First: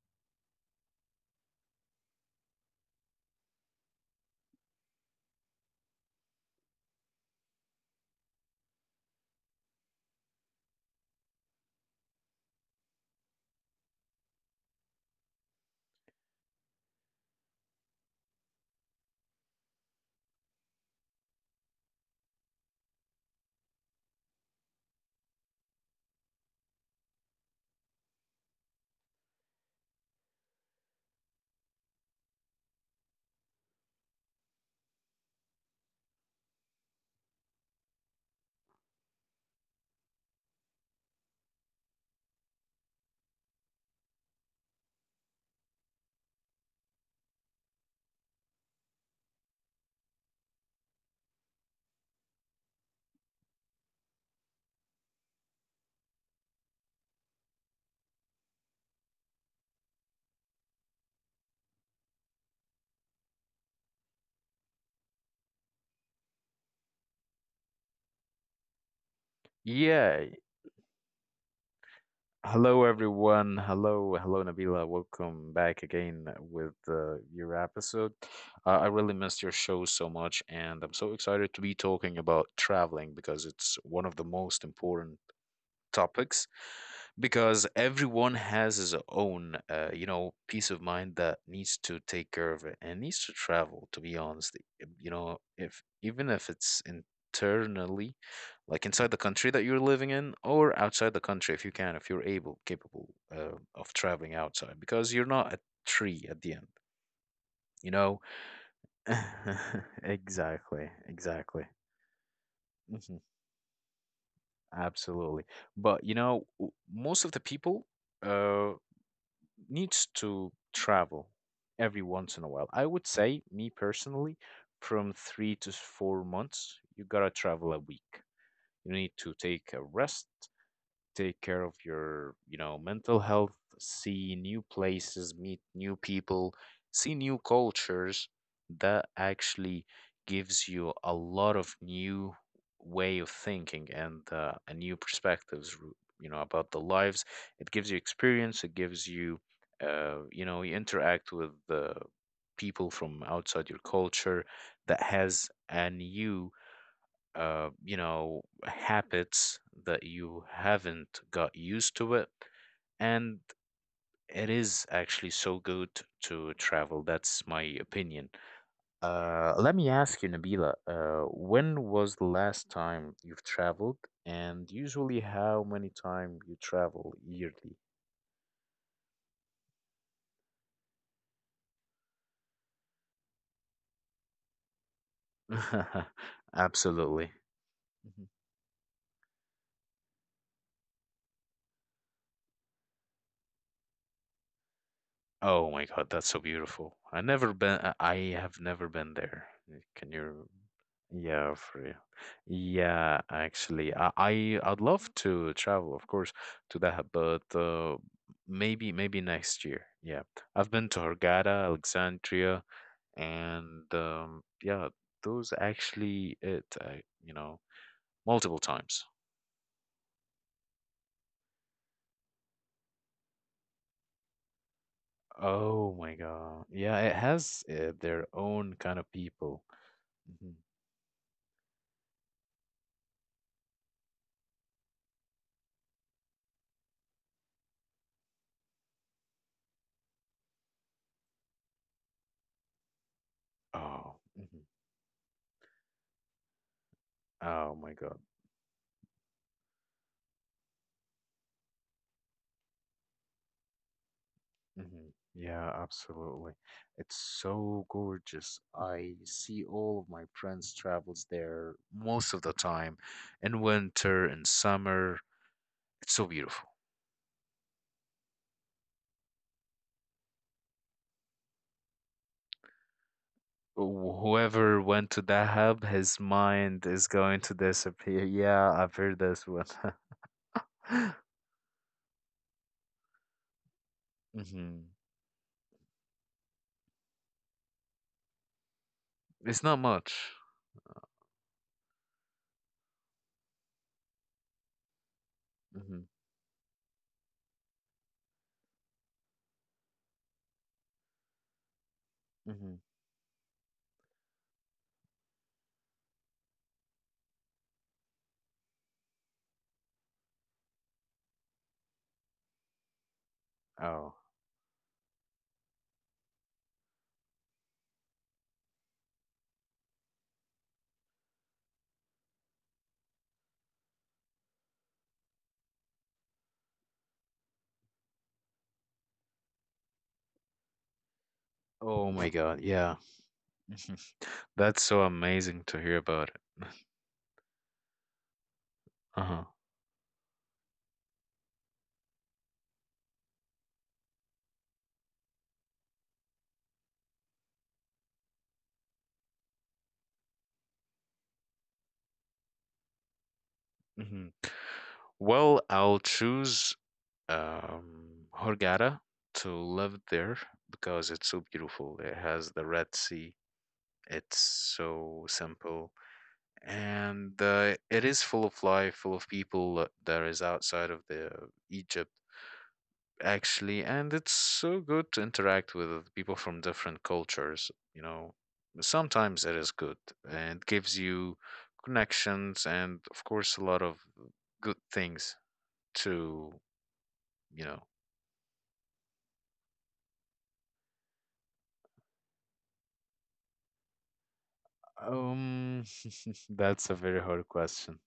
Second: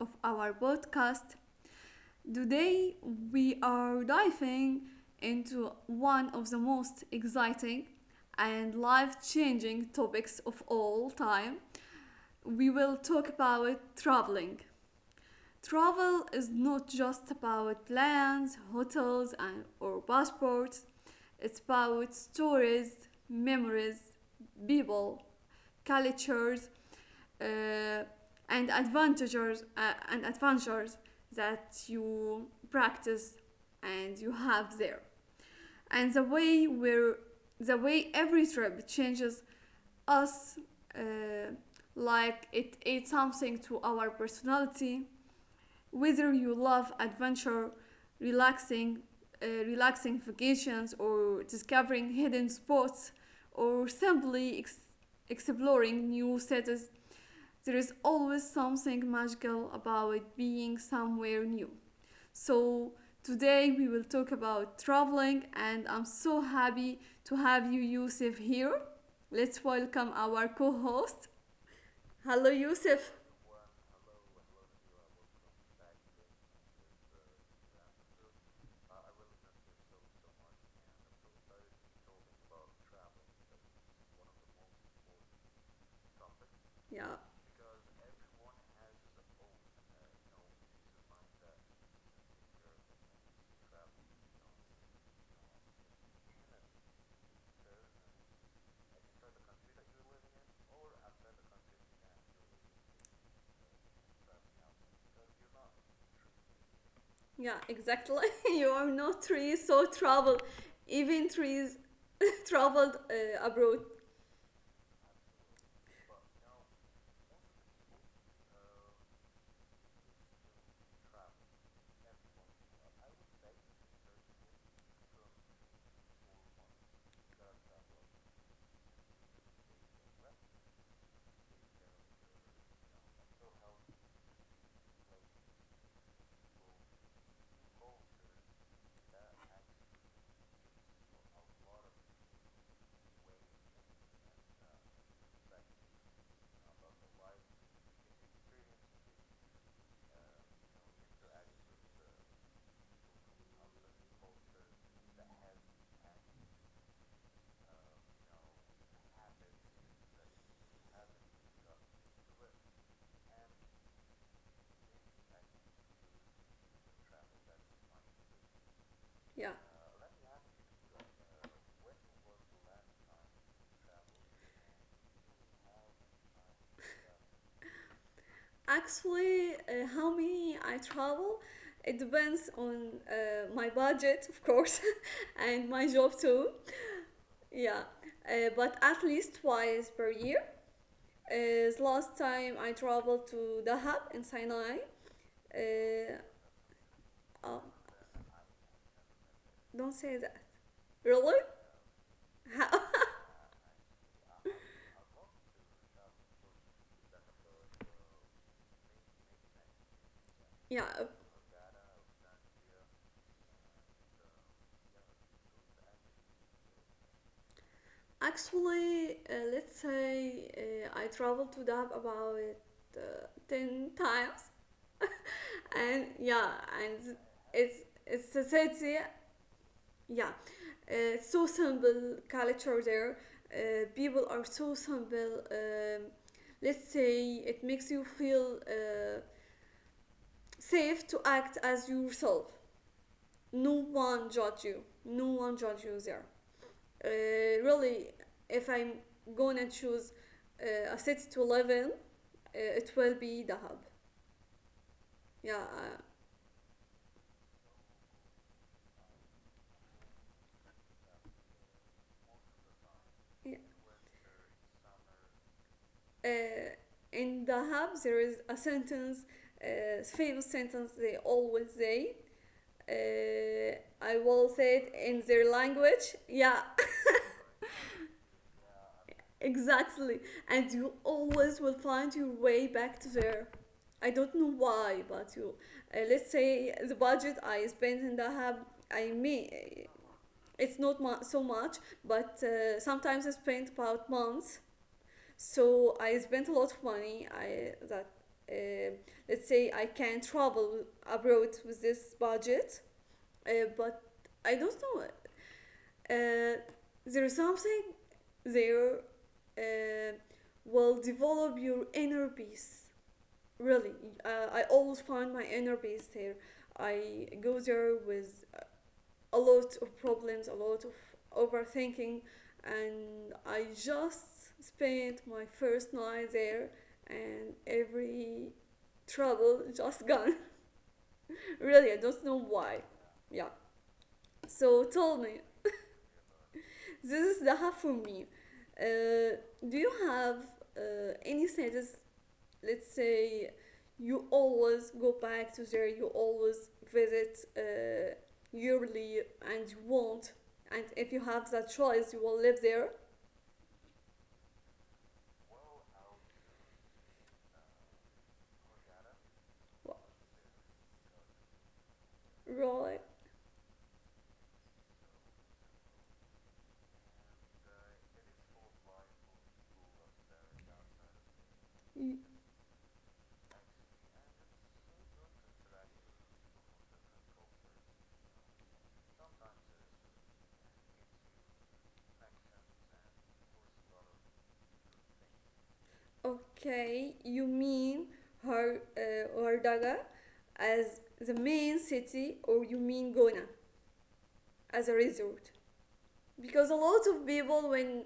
of our podcast. Today, we are diving into one of the most exciting and life changing topics of all time. We will talk about traveling. Travel is not just about plans, hotels, or passports, it's about stories, memories, people, cultures, uh, and adventures that you practice and you have there and the way every trip changes us, uh, like it adds something to our personality, whether you love adventure, relaxing, relaxing vacations, or discovering hidden spots, or simply exploring new cities. There is always something magical about being somewhere new. So, today we will talk about traveling, and I'm so happy to have you, Yusuf, here. Let's Yeah. welcome our co host. Hello, Hello, Yusuf. everyone. Hello, hello, Nabila. Welcome back again with your episode. I really missed your show so much, and I'm so excited to be talking about traveling because it's one of the most important topics Yeah, because everyone has his own peace of mind that needs to take care of it and needs to travel to be honest if even if it's internally like inside the country that you're living in or outside the country if you're able capable of traveling outside because you're not a tree at the end. yeah, You know. exactly. You are not trees, so travel. Exactly, Even exactly. trees traveled Mhm, abroad. absolutely. But most of the people uh needs to travel every once in a while. I would say, me personally, from 3 to 4 months, you gotta travel a week. You need to take a rest, take care of your mental health, see new places, meet new people, see new cultures. That actually gives you a lot of new way of thinking and a new perspectives about the lives. It gives you experience, it gives you you know you interact with the people from outside your culture that has a new habits that you haven't got used to it. And it is actually so good to travel. That's my opinion. Yeah. Let me ask you, Nabila, when was the last time you've traveled? And usually, how many time you travel yearly? Actually, how many I travel, it depends on my budget, of course, and my job too. Absolutely. Yeah, Mhm. But at least twice per year. As last time I traveled to Dahab in Sinai. Oh my God, Uh, that's so beautiful. I never oh, been. I have never been there. don't Can say that. you? Really? Yeah, for real. How? Yeah, actually, I'd love to travel, of course, to Dahab, but maybe next year. Yeah, I've Yeah. been to Hurghada, Alexandria, and yeah, those actually it. Multiple times. Actually, let's say I traveled to Dahab about 10 times, Oh and my yeah, God. Yeah, it and has it's their it's a own kind city, of people. yeah. Hmm. Uh, so simple culture there. Uh, people are so simple. Um, let's say it makes you feel safe to act as yourself. No Oh, one mhm. judge you, no one judge you there, Oh my really. God. If I'm gonna choose a city to live in, it will be Dahab. Hmm. Yeah, Yeah, absolutely. It's so gorgeous. I see all of my friends travels there most of the time, in yeah. winter and summer. It's so Uh, beautiful. in Dahab there is a sentence, famous sentence they always say. Uh, I will Whoever say it went to in that their hub, language. his Yeah, mind is going to disappear. Yeah, I've heard this one. exactly. And you always will find your way back to there. I don't know Hmm. why, but you, let's say the budget I spent and I have, I It's mean, not much. it's not so much, but sometimes I spent about months. Hmm. So I spent a lot of money. I that, uh, let's say I can travel abroad with this Hmm. budget, but I don't know. Uh, there is something there uh, will develop your inner peace. Really, Oh. I always find my inner peace there. I go there with a lot of problems, a lot of overthinking, and I just spent my first night there, and every trouble just gone. Really, I Oh my don't know God. why. Yeah. Yeah. That's So so tell me, amazing to hear about it. this is Zaha from me. Uh, Uh-huh. do you have any sentences? Let's say you always go back to there, you always visit yearly, and you want, and if you have that choice, you will live there. Hmm. Well, I'll choose Hurghada to live there because it's so beautiful. It has the Red Right. Sea. It's so simple, and it is full of life, full of people that is outside of the Egypt actually, and it's so good to interact with people from different cultures. You know, sometimes it is good and gives you connections and, of course, a lot of good things to, Okay, you you know? mean Hardaga as the main city, or you mean Gona as a resort? Um, Because a that's a lot very of hard people, question. when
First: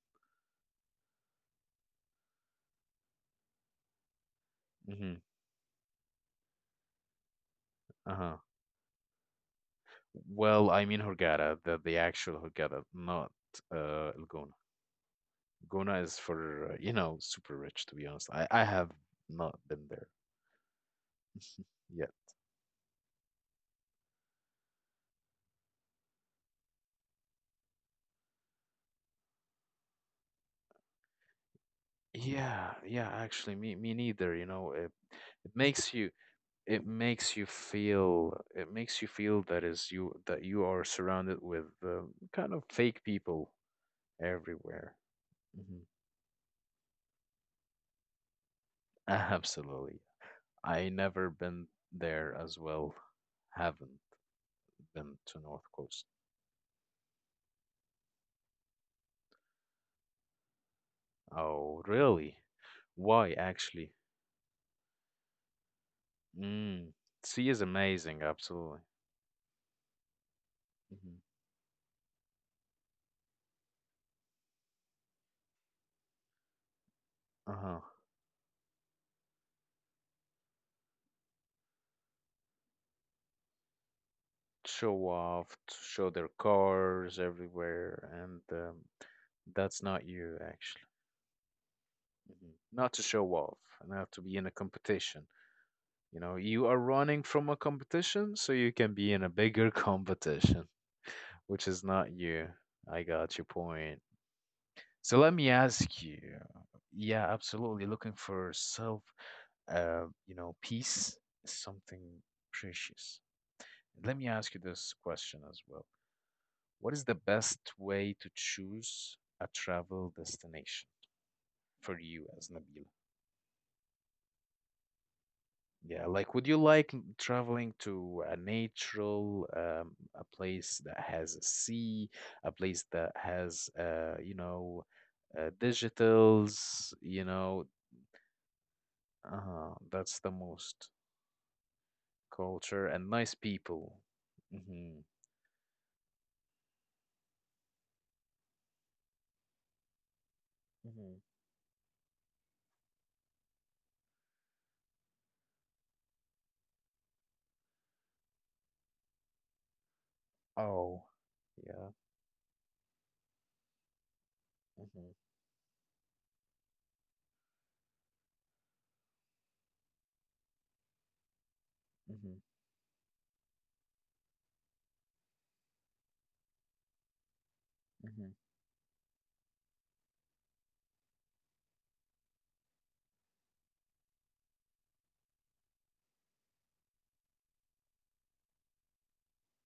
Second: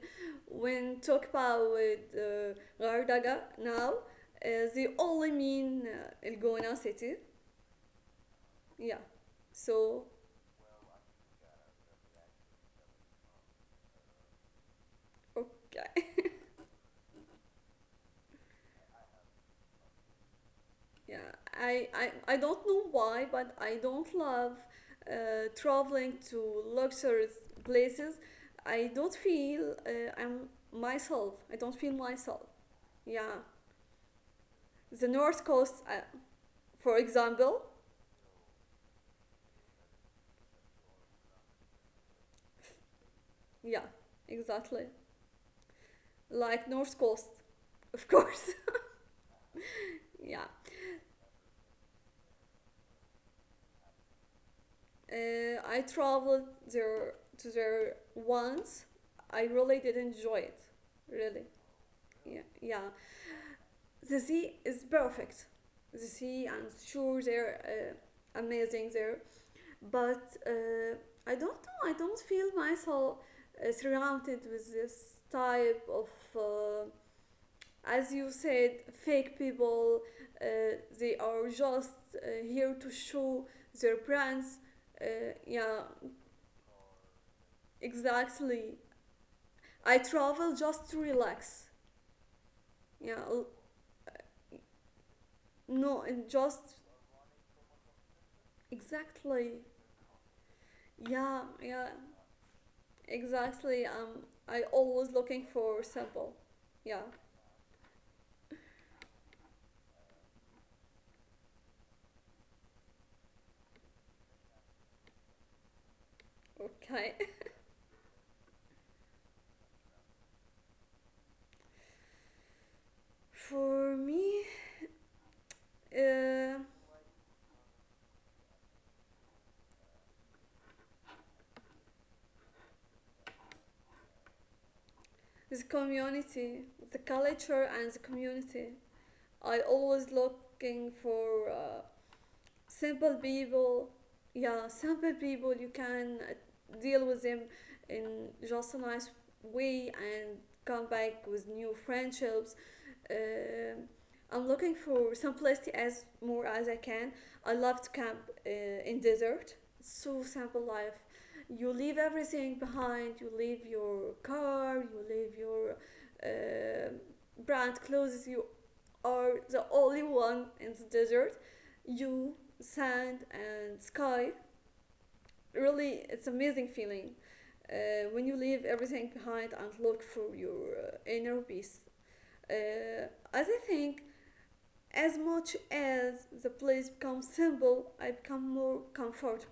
talk about Gardaga now, uh, they Hmm. only mean Elgona city, Uh-huh. yeah. So Well, I mean Hurghada, the actual Hurghada, not El Gona. Gona is okay, for, super rich, to be honest. I have not been there yeah. yet. I don't know why, but I don't love traveling to luxurious places. I don't feel I'm myself, I don't feel myself, Yeah, yeah, actually, yeah. me neither, you know. It The it north makes coast, you for example, feel that is you, that you are surrounded with kind of fake people yeah, exactly, everywhere. Hmm. like north coast. Of course. Absolutely. Yeah. I never been there as well. Haven't been to North I Coast. traveled there to there once. I really did enjoy it. Really. Oh, really? Yeah. Yeah. Why, actually? The sea is perfect. The sea and Mm. sure Sea is they're amazing, absolutely. amazing there, but Hmm. I don't know. I don't feel myself surrounded with this type of, uh, Uh-huh. as you said, fake people. Uh, they are just here to show their brands. Show Uh, off, to yeah, show their cars everywhere, and exactly. that's I not you, travel actually. just to relax, Mhm. Not to show yeah. off, not to be in a competition. No, You and know, just you are running from a competition, so you can be in a exactly, bigger competition, yeah, which is yeah, not you. I got your exactly. point. Um, I always So let looking me for ask you. sample, yeah. Yeah, absolutely. Looking for self, peace is something precious. Let me ask you this question as well. What is the Okay. best way to choose a travel destination for you as Nabil? For me, Yeah, like would you uh, like traveling to a natural, a place that has a sea, a place that has, the community, digitals, the culture and the community. I that's always the most. looking for Culture, and nice simple people. people. Yeah, Hmm. simple people. You can deal with them in just a nice way and come Mm-hmm. back with new friendships. Um I'm looking for simplicity as more as I can. I love to camp uh, in desert. So simple Oh, life. You yeah. leave everything behind. You leave your car. You Mm-hmm. leave your uh, brand clothes. You are the only one in the desert. Mm-hmm. You, sand, and sky. Really, it's amazing feeling Mm-hmm. when you leave everything behind and look for your inner peace. As I think, as much as the place becomes simple, I become more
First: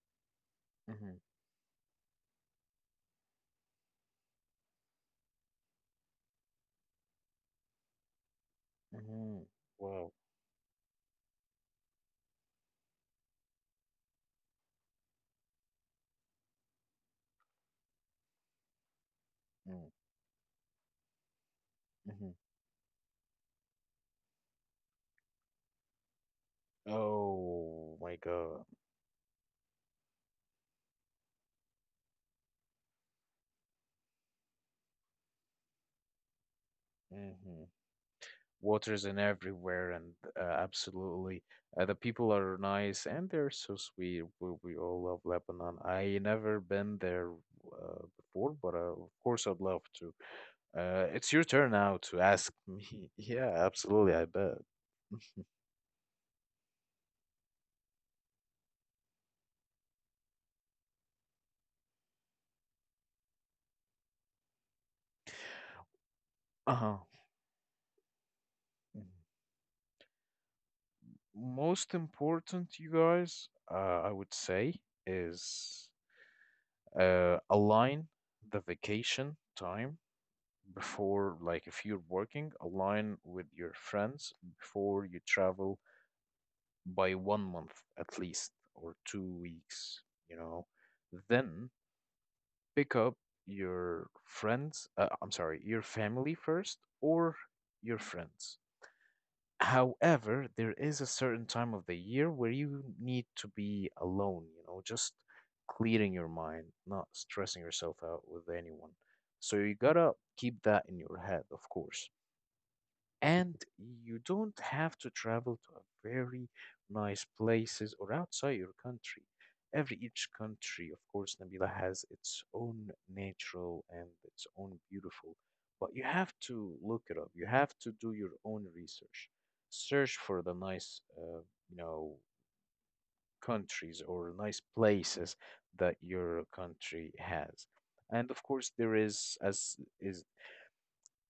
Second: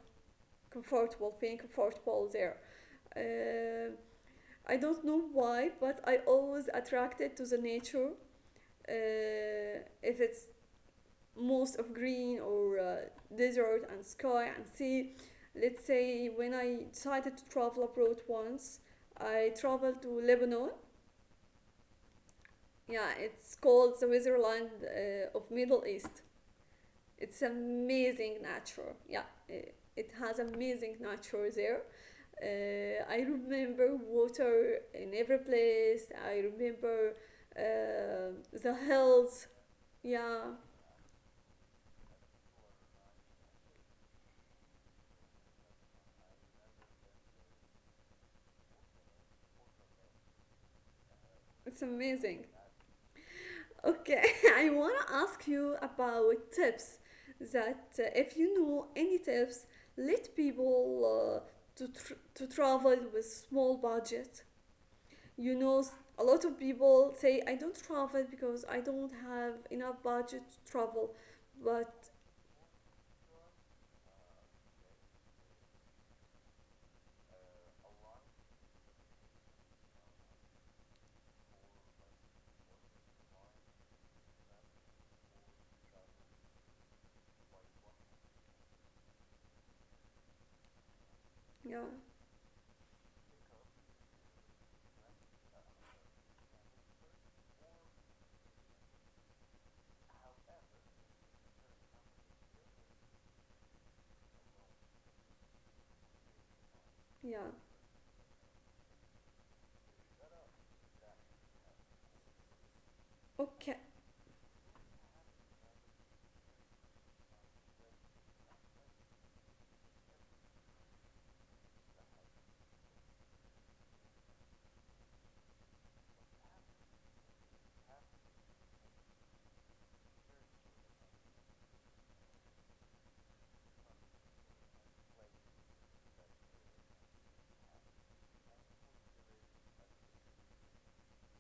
Mm-hmm. comfortable, feeling comfortable there. Uh, I don't know why, but I always attracted to the nature. Mm-hmm. If Wow. it's most of green or desert and sky and sea. Let's say when I decided to travel abroad once, I traveled to Lebanon. Mm-hmm. Yeah, it's called the Switzerland of Middle East. It's Oh my amazing God. nature. Yeah, it has amazing nature there. I remember water in every place. I remember Mm-hmm. The Waters in hills. everywhere, and Yeah, absolutely, the people are nice and they're so sweet. We all love Lebanon. I never been there before, but of course I'd love to. It's your turn it's now to amazing. ask me. Yeah, absolutely. Okay, I bet. I wanna ask you about tips. That, if you know any tips, let people, to to travel with small budget. You know, a lot of Uh-huh. people say I don't travel because I don't have enough budget to travel. But Most important, you guys, I would say, is align the vacation time before, like if you're working, align with your friends before you travel by 1 month at least or two weeks, you know. Then yeah, pick up your friends, I'm sorry, your family first or your friends. However, there is a certain time of the year where you need to be alone, just clearing your mind, not yeah, stressing yourself out with anyone. So you gotta keep that in your head, of course, and okay, you don't have to travel to a very nice places or outside your country. Every each country, of course, Nabila has its own natural and its own beautiful, but you have to look it up. You have to do your own research. Search for the nice, you know, countries or nice places that your country has. And of course, there is, is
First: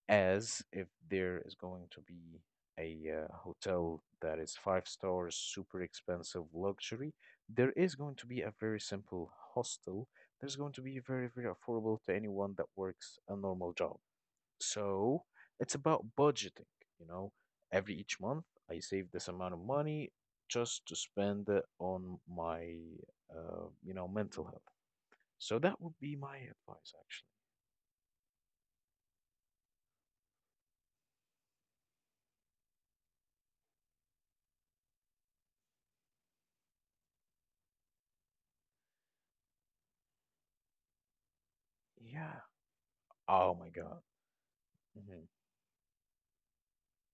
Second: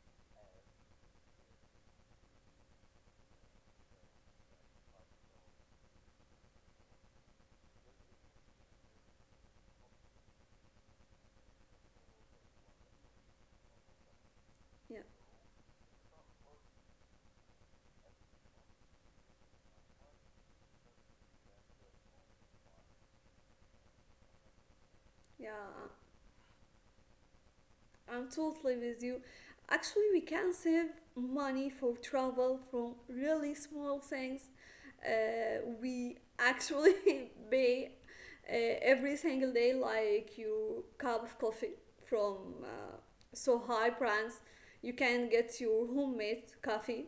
as if there is going to be a hotel that is five stars, super expensive luxury, there is going to be a very simple hostel. There's going to be very, very affordable to anyone that works a normal job. yeah, So it's about budgeting, you know, every each month I save this amount of money just to spend it on my, mental health. So yeah. that would be my advice, actually. I'm totally with you. Actually, we can save money for travel from really small things. We actually pay uh, every single day, like your cup of coffee Yeah. from, uh, Oh so my high God. brands. You Hmm. can get your homemade coffee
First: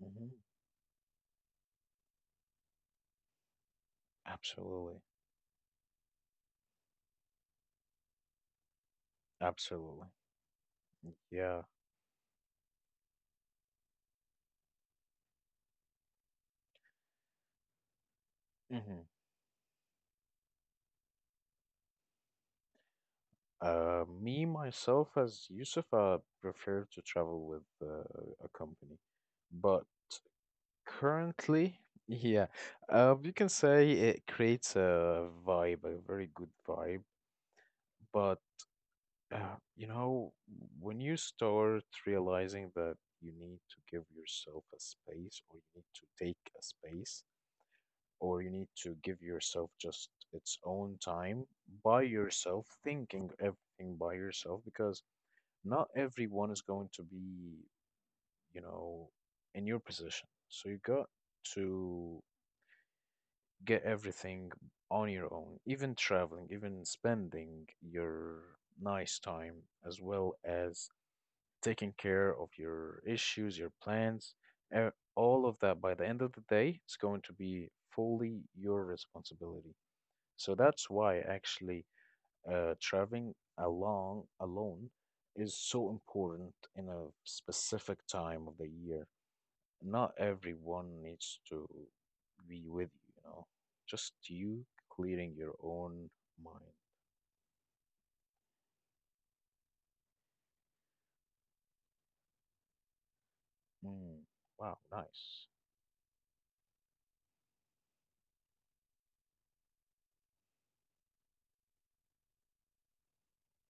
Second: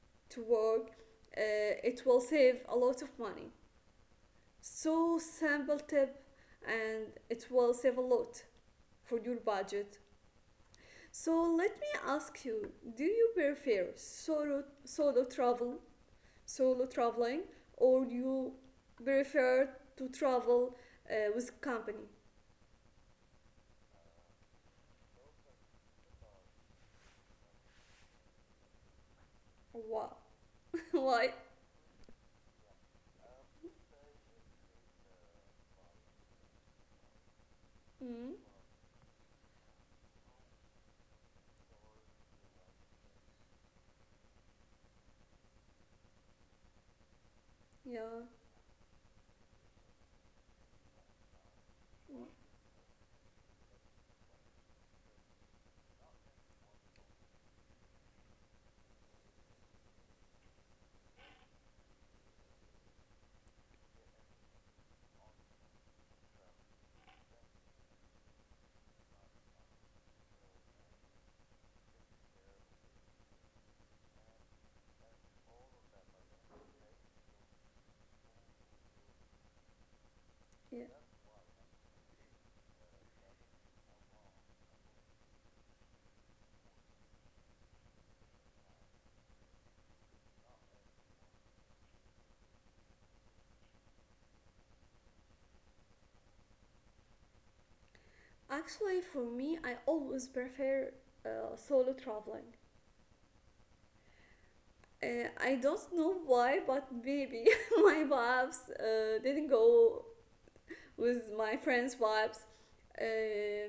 Hmm. to work. It will save a lot of money. Absolutely. So simple tip, and it will save a lot for your budget. Absolutely. So Yeah. let me ask you, do you prefer solo traveling, or you Hmm. prefer to travel with company? Me, myself, as Yusuf, I prefer to travel with a company. But Why? Why? currently, yeah, you can say it creates a vibe, a very good vibe. Mm, But, uh, you know, when you start realizing that you need to give yourself a space or you need to take a space, yeah, or you need to give yourself just its own time by yourself, thinking everything by yourself, because not everyone is going to be, you know, in your position. So you got to get everything on your own, even traveling, even spending your nice time, as well as taking care of your issues, your plans, e- all of that by the end of the day, it's going to be fully your responsibility. So that's yeah. why actually traveling along alone is so important in a specific time of the year. Not everyone needs to be with you, just you clearing your own mind. Actually, for me, I always prefer solo traveling. Mm, wow, nice. I don't know why, but maybe my vibes didn't go with my friends' vibes. Um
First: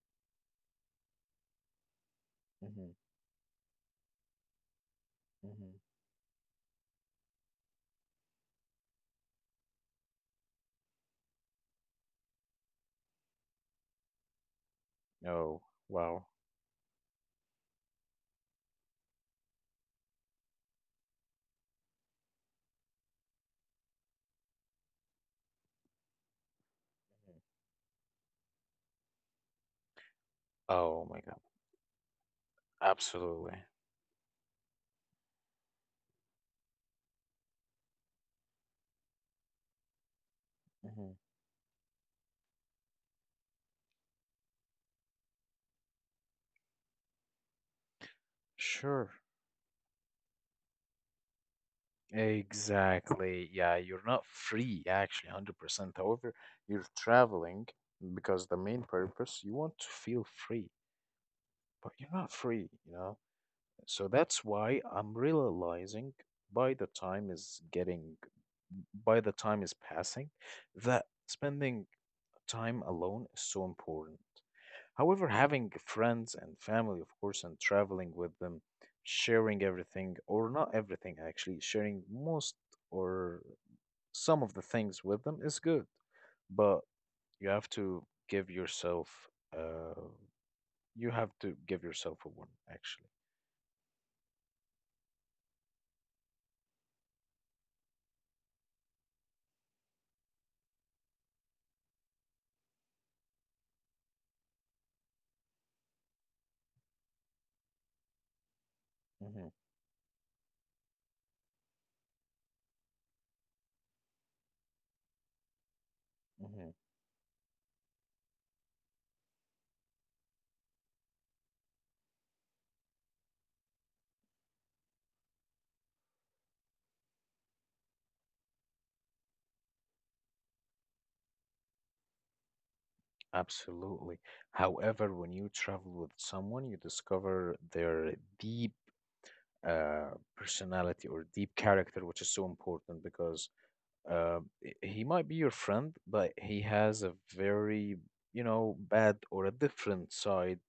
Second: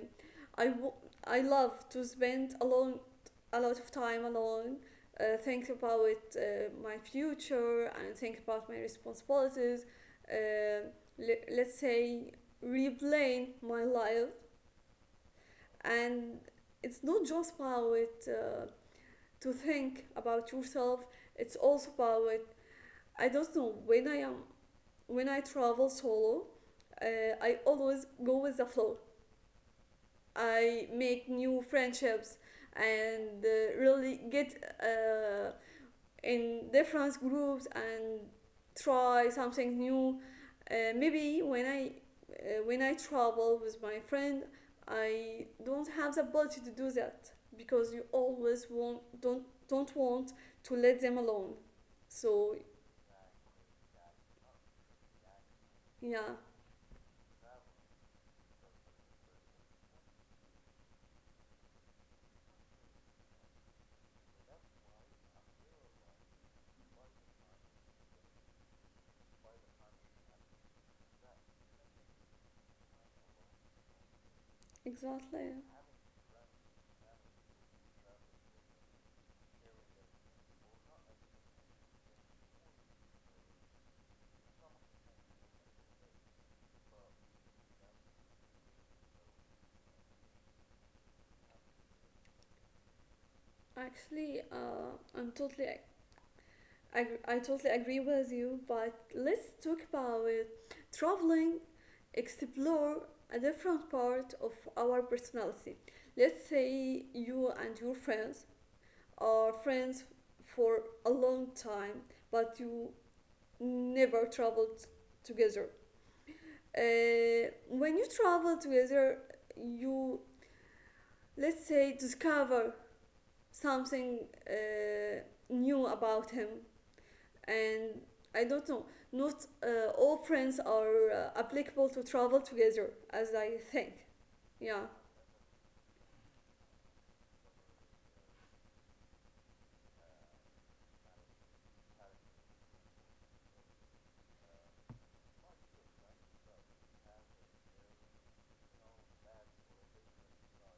I, w- I love to spend Mm-hmm, a lot of time alone, think mm-hmm. about my future and think about my responsibilities. Uh, let's say replaying my life, Oh, wow. and it's not just about, uh, to think about yourself. It's also about, I don't know, when I travel solo. I always go with the flow. I Oh make my God. new friendships and Absolutely. Really get uh, in different groups and try something new. Hmm. Maybe when I, when I travel with my friend, I don't have the ability to do that because you always want Sure. Don't want to let them alone. So Exactly. Yeah, you're not free actually 100%. yeah, However, you're traveling because the main purpose you want to feel free, but you're not free, you know? So that's why I'm realizing by the time is getting by the time is passing that spending time alone is so important. However, exactly. having friends and family, of course, and traveling with them, sharing everything or not everything actually, sharing most or some of the things with them is good, but you have to give yourself uh a one actually. Actually, I totally agree with you, but let's talk about traveling, explore a different part of our personality. Let's say you and your friends are Hmm. friends for a long time, but you never traveled together. Hmm. When you travel together, you, let's say, discover something uh, new about him, and I don't know, not all friends are applicable to travel together, as I think. Absolutely. Yeah, However, when you travel with someone, you discover their deep personality or deep character, which is so important because he might be your friend, but he has a very, bad or a different side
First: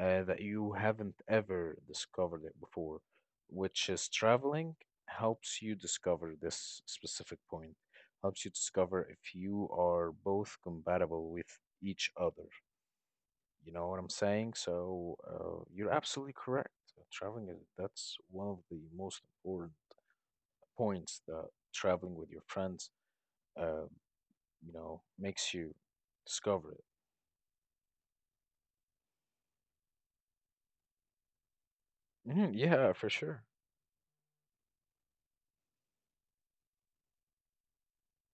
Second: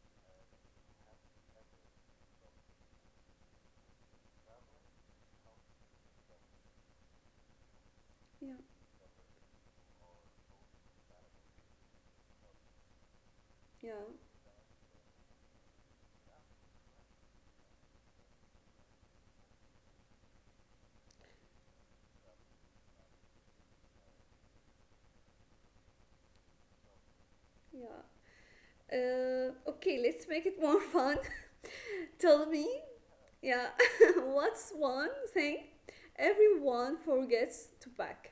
that you haven't ever discovered it before, which is traveling helps you discover this specific point, helps you yeah, discover if you are both compatible with each other. You know yeah, what I'm saying? So you're absolutely correct. Traveling is that's one of the most important points that traveling with your friends, uh, makes you discover it. yeah. Okay, let's make it more fun. Tell Mhm, me, yeah, for sure. yeah, what's one thing everyone forgets to pack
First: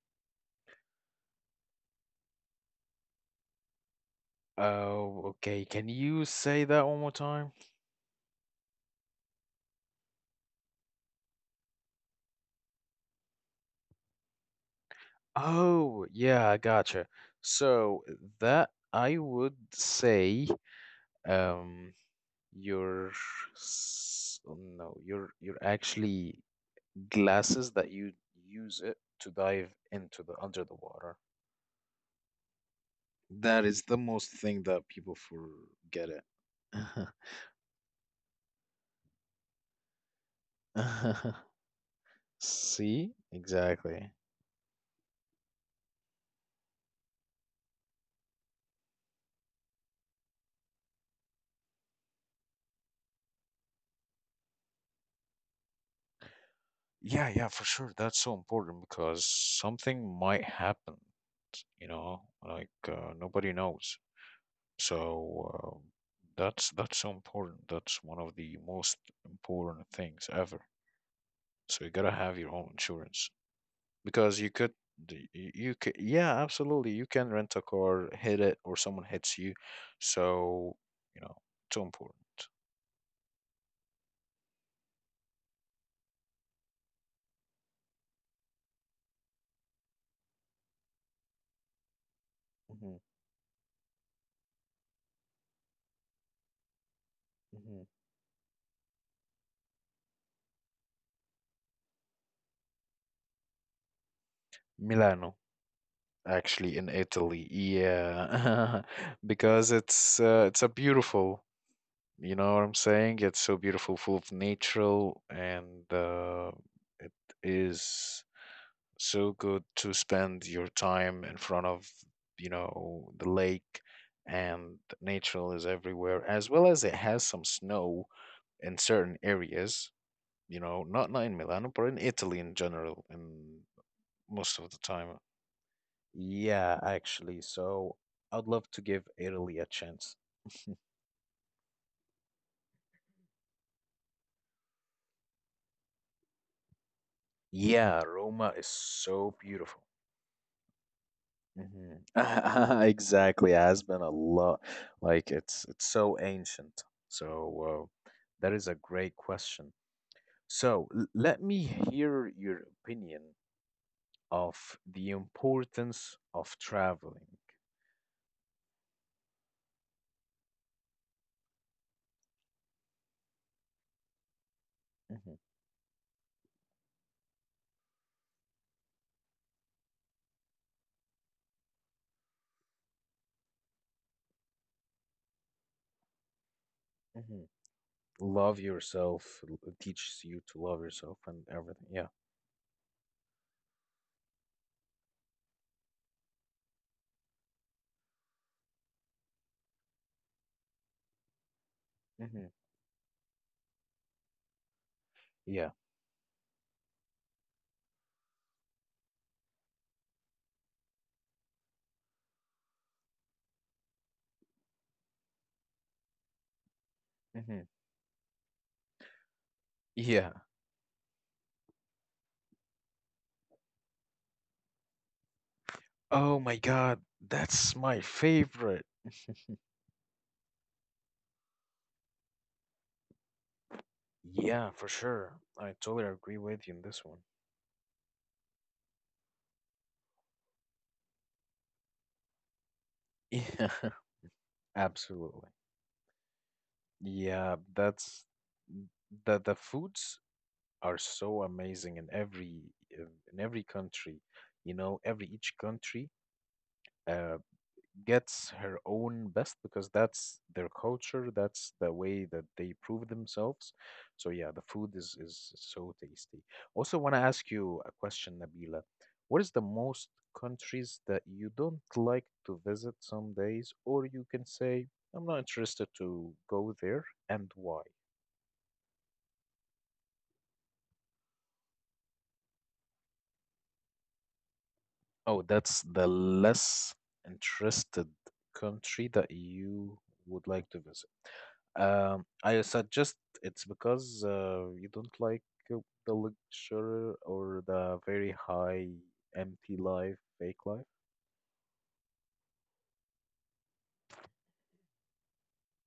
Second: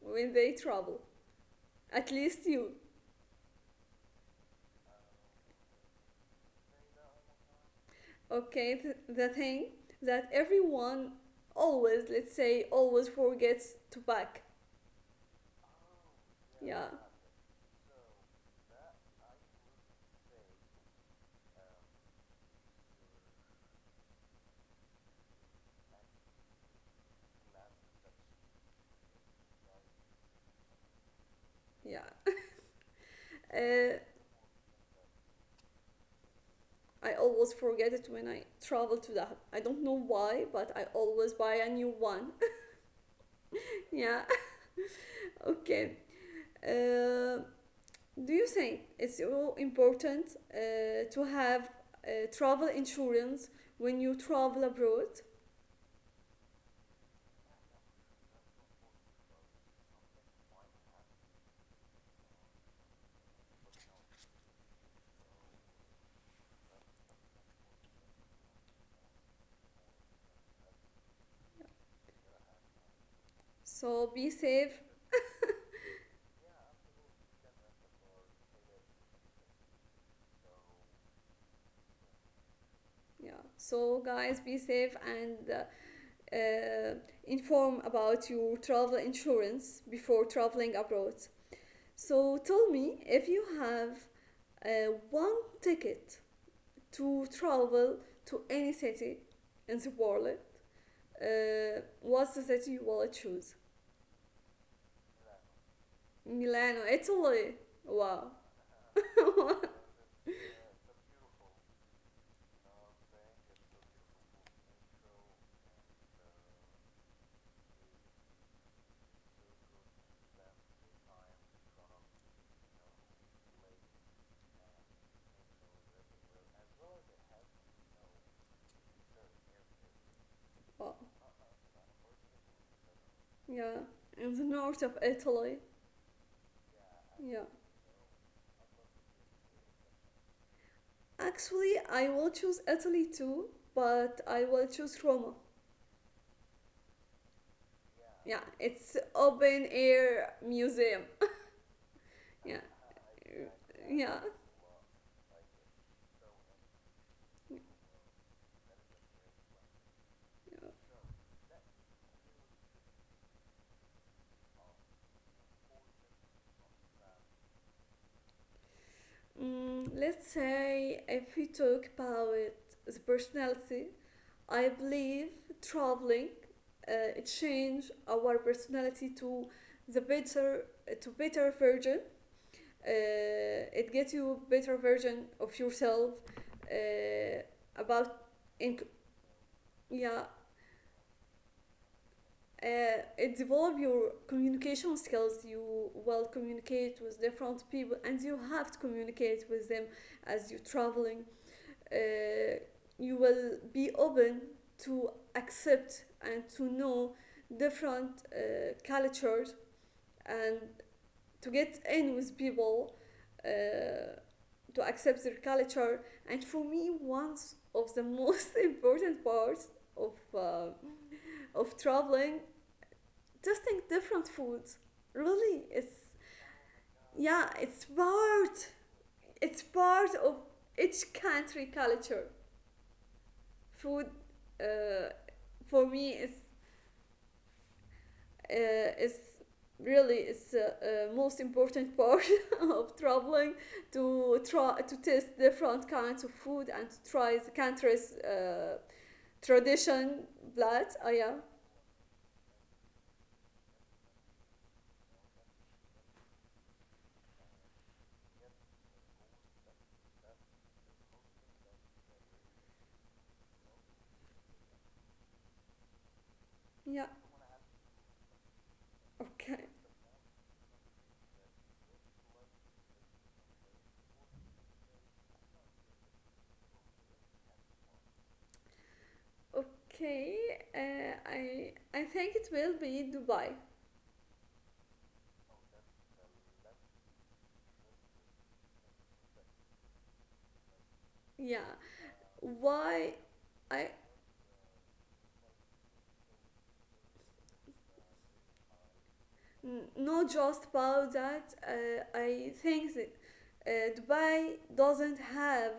when they travel? At least you. Oh, okay. Can you say that one more time? Okay, the thing that everyone always, let's say, always forgets to pack. Oh, yeah, I Yeah, gotcha. So that I would say, um, your oh, no, your actually glasses that you use it to dive into the under the water. yeah. That is the Uh, most thing that people forget it. I always forget it when I travel to Dahab. I don't know why, but I Uh-huh. always buy a new one. See? Exactly. Yeah, okay. Uh, do you think it's so important to have travel insurance when you travel abroad? Yeah, yeah, for sure. That's so important because something might happen, you know, like nobody knows. So that's so important. That's one of the most important things ever. So you gotta have your own insurance So be because you could safe. d- y- you could yeah, absolutely, you can rent a car, hit it or someone hits you, so you know too important. Yeah, so guys, be safe and, uh, inform about your travel insurance before traveling abroad. So tell Hmm. me, if you have one ticket to Hmm. travel to any city in the world, what's the city you will choose? Milano actually Milano, in Italy, Italy. Wow. yeah, because it's a beautiful. You know what I'm saying? It's so beautiful, full of natural, and it is so good to spend your time in front of, the lake, and natural is everywhere, as well as it has some snow in certain areas, you know, Wow. not in Milano, but in Italy in general, in Yeah, in the most of the north of time. Italy. Yeah, actually. Yeah. So I'd love to give Italy a chance. Actually, I will choose Italy too, but I will choose Roma. Yeah, Yeah, Roma is it's so open beautiful. air museum. Mhm. Exactly. Has been Yeah. a Yeah. lot. Like it's so ancient. So uh, that is a great question. So let me hear your opinion of the importance of traveling. Mm, let's say, if we talk about the personality, I Hmm believe traveling change our personality to the better to better version. It gets you a better version of yourself. hmm Uh, about Love in, yourself. It teaches yeah, you to love yourself and everything. Yeah. It develop your communication skills. You will communicate with different people, and you have to communicate with them as you're traveling. hmm Uh, you will be open to Yeah. accept and to know different cultures, and to get in with people, uh, to accept their culture. And for me, one hmm of the most important parts of Yeah. uh, of traveling, testing different foods. Really, it's, Oh my god, yeah, that's my favorite. it's part of each country culture, food. Yeah, for Uh, sure. I for me, totally agree with you in this one. uh, is really is most important part of traveling, Yeah, to try to taste absolutely. different kinds of food and to try the Yeah, country's that's mm, the foods tradition, blood. are Oh, yeah, so amazing in every country. You know, every each country. uh Gets her own best because that's their culture, that's the way that they prove themselves. So yeah, the food is so tasty. Also, yeah, want to ask you a question, Nabila. What is the okay, most countries that you don't like to visit some days, or you can say, I'm not interested to go there, and why? okay, I think it will be Dubai. Oh, that's the less interested country that you would like to visit. Yeah, I suggest why? it's i because you don't like uh, the luxury or the very high empty life, Not fake just life. about that, I think that, Dubai doesn't have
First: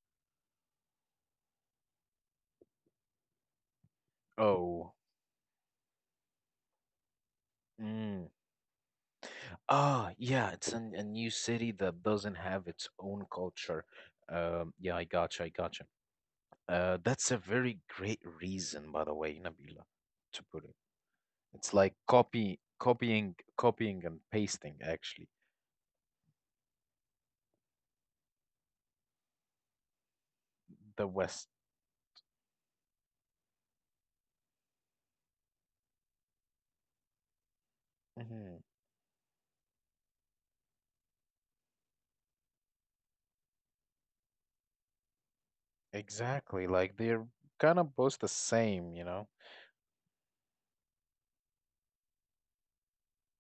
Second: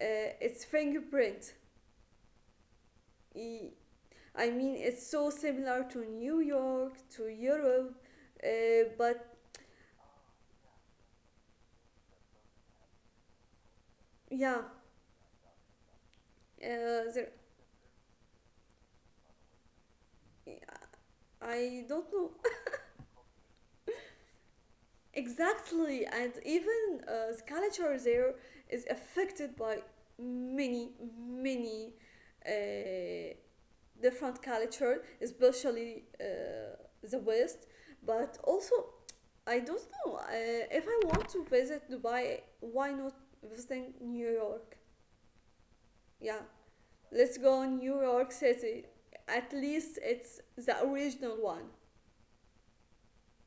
its fingerprint. E- I mean, Oh, it's so similar to New York, to Europe, mm. uh, but Ah, yeah, it's a new city that doesn't have its own culture. yeah, Yeah, I gotcha, I gotcha. Uh, uh, there, that's a very great reason, by the way, Nabila, to put it. It's I like don't know copying and pasting actually exactly. And even the culture there is affected by many, the West. many uh, different culture, especially the West. But Hmm also, I don't know if I want to visit Dubai. Why not visiting New York? Yeah, Exactly. Like they're let's go kind of New both the York City. same, you know. At least it's the original one.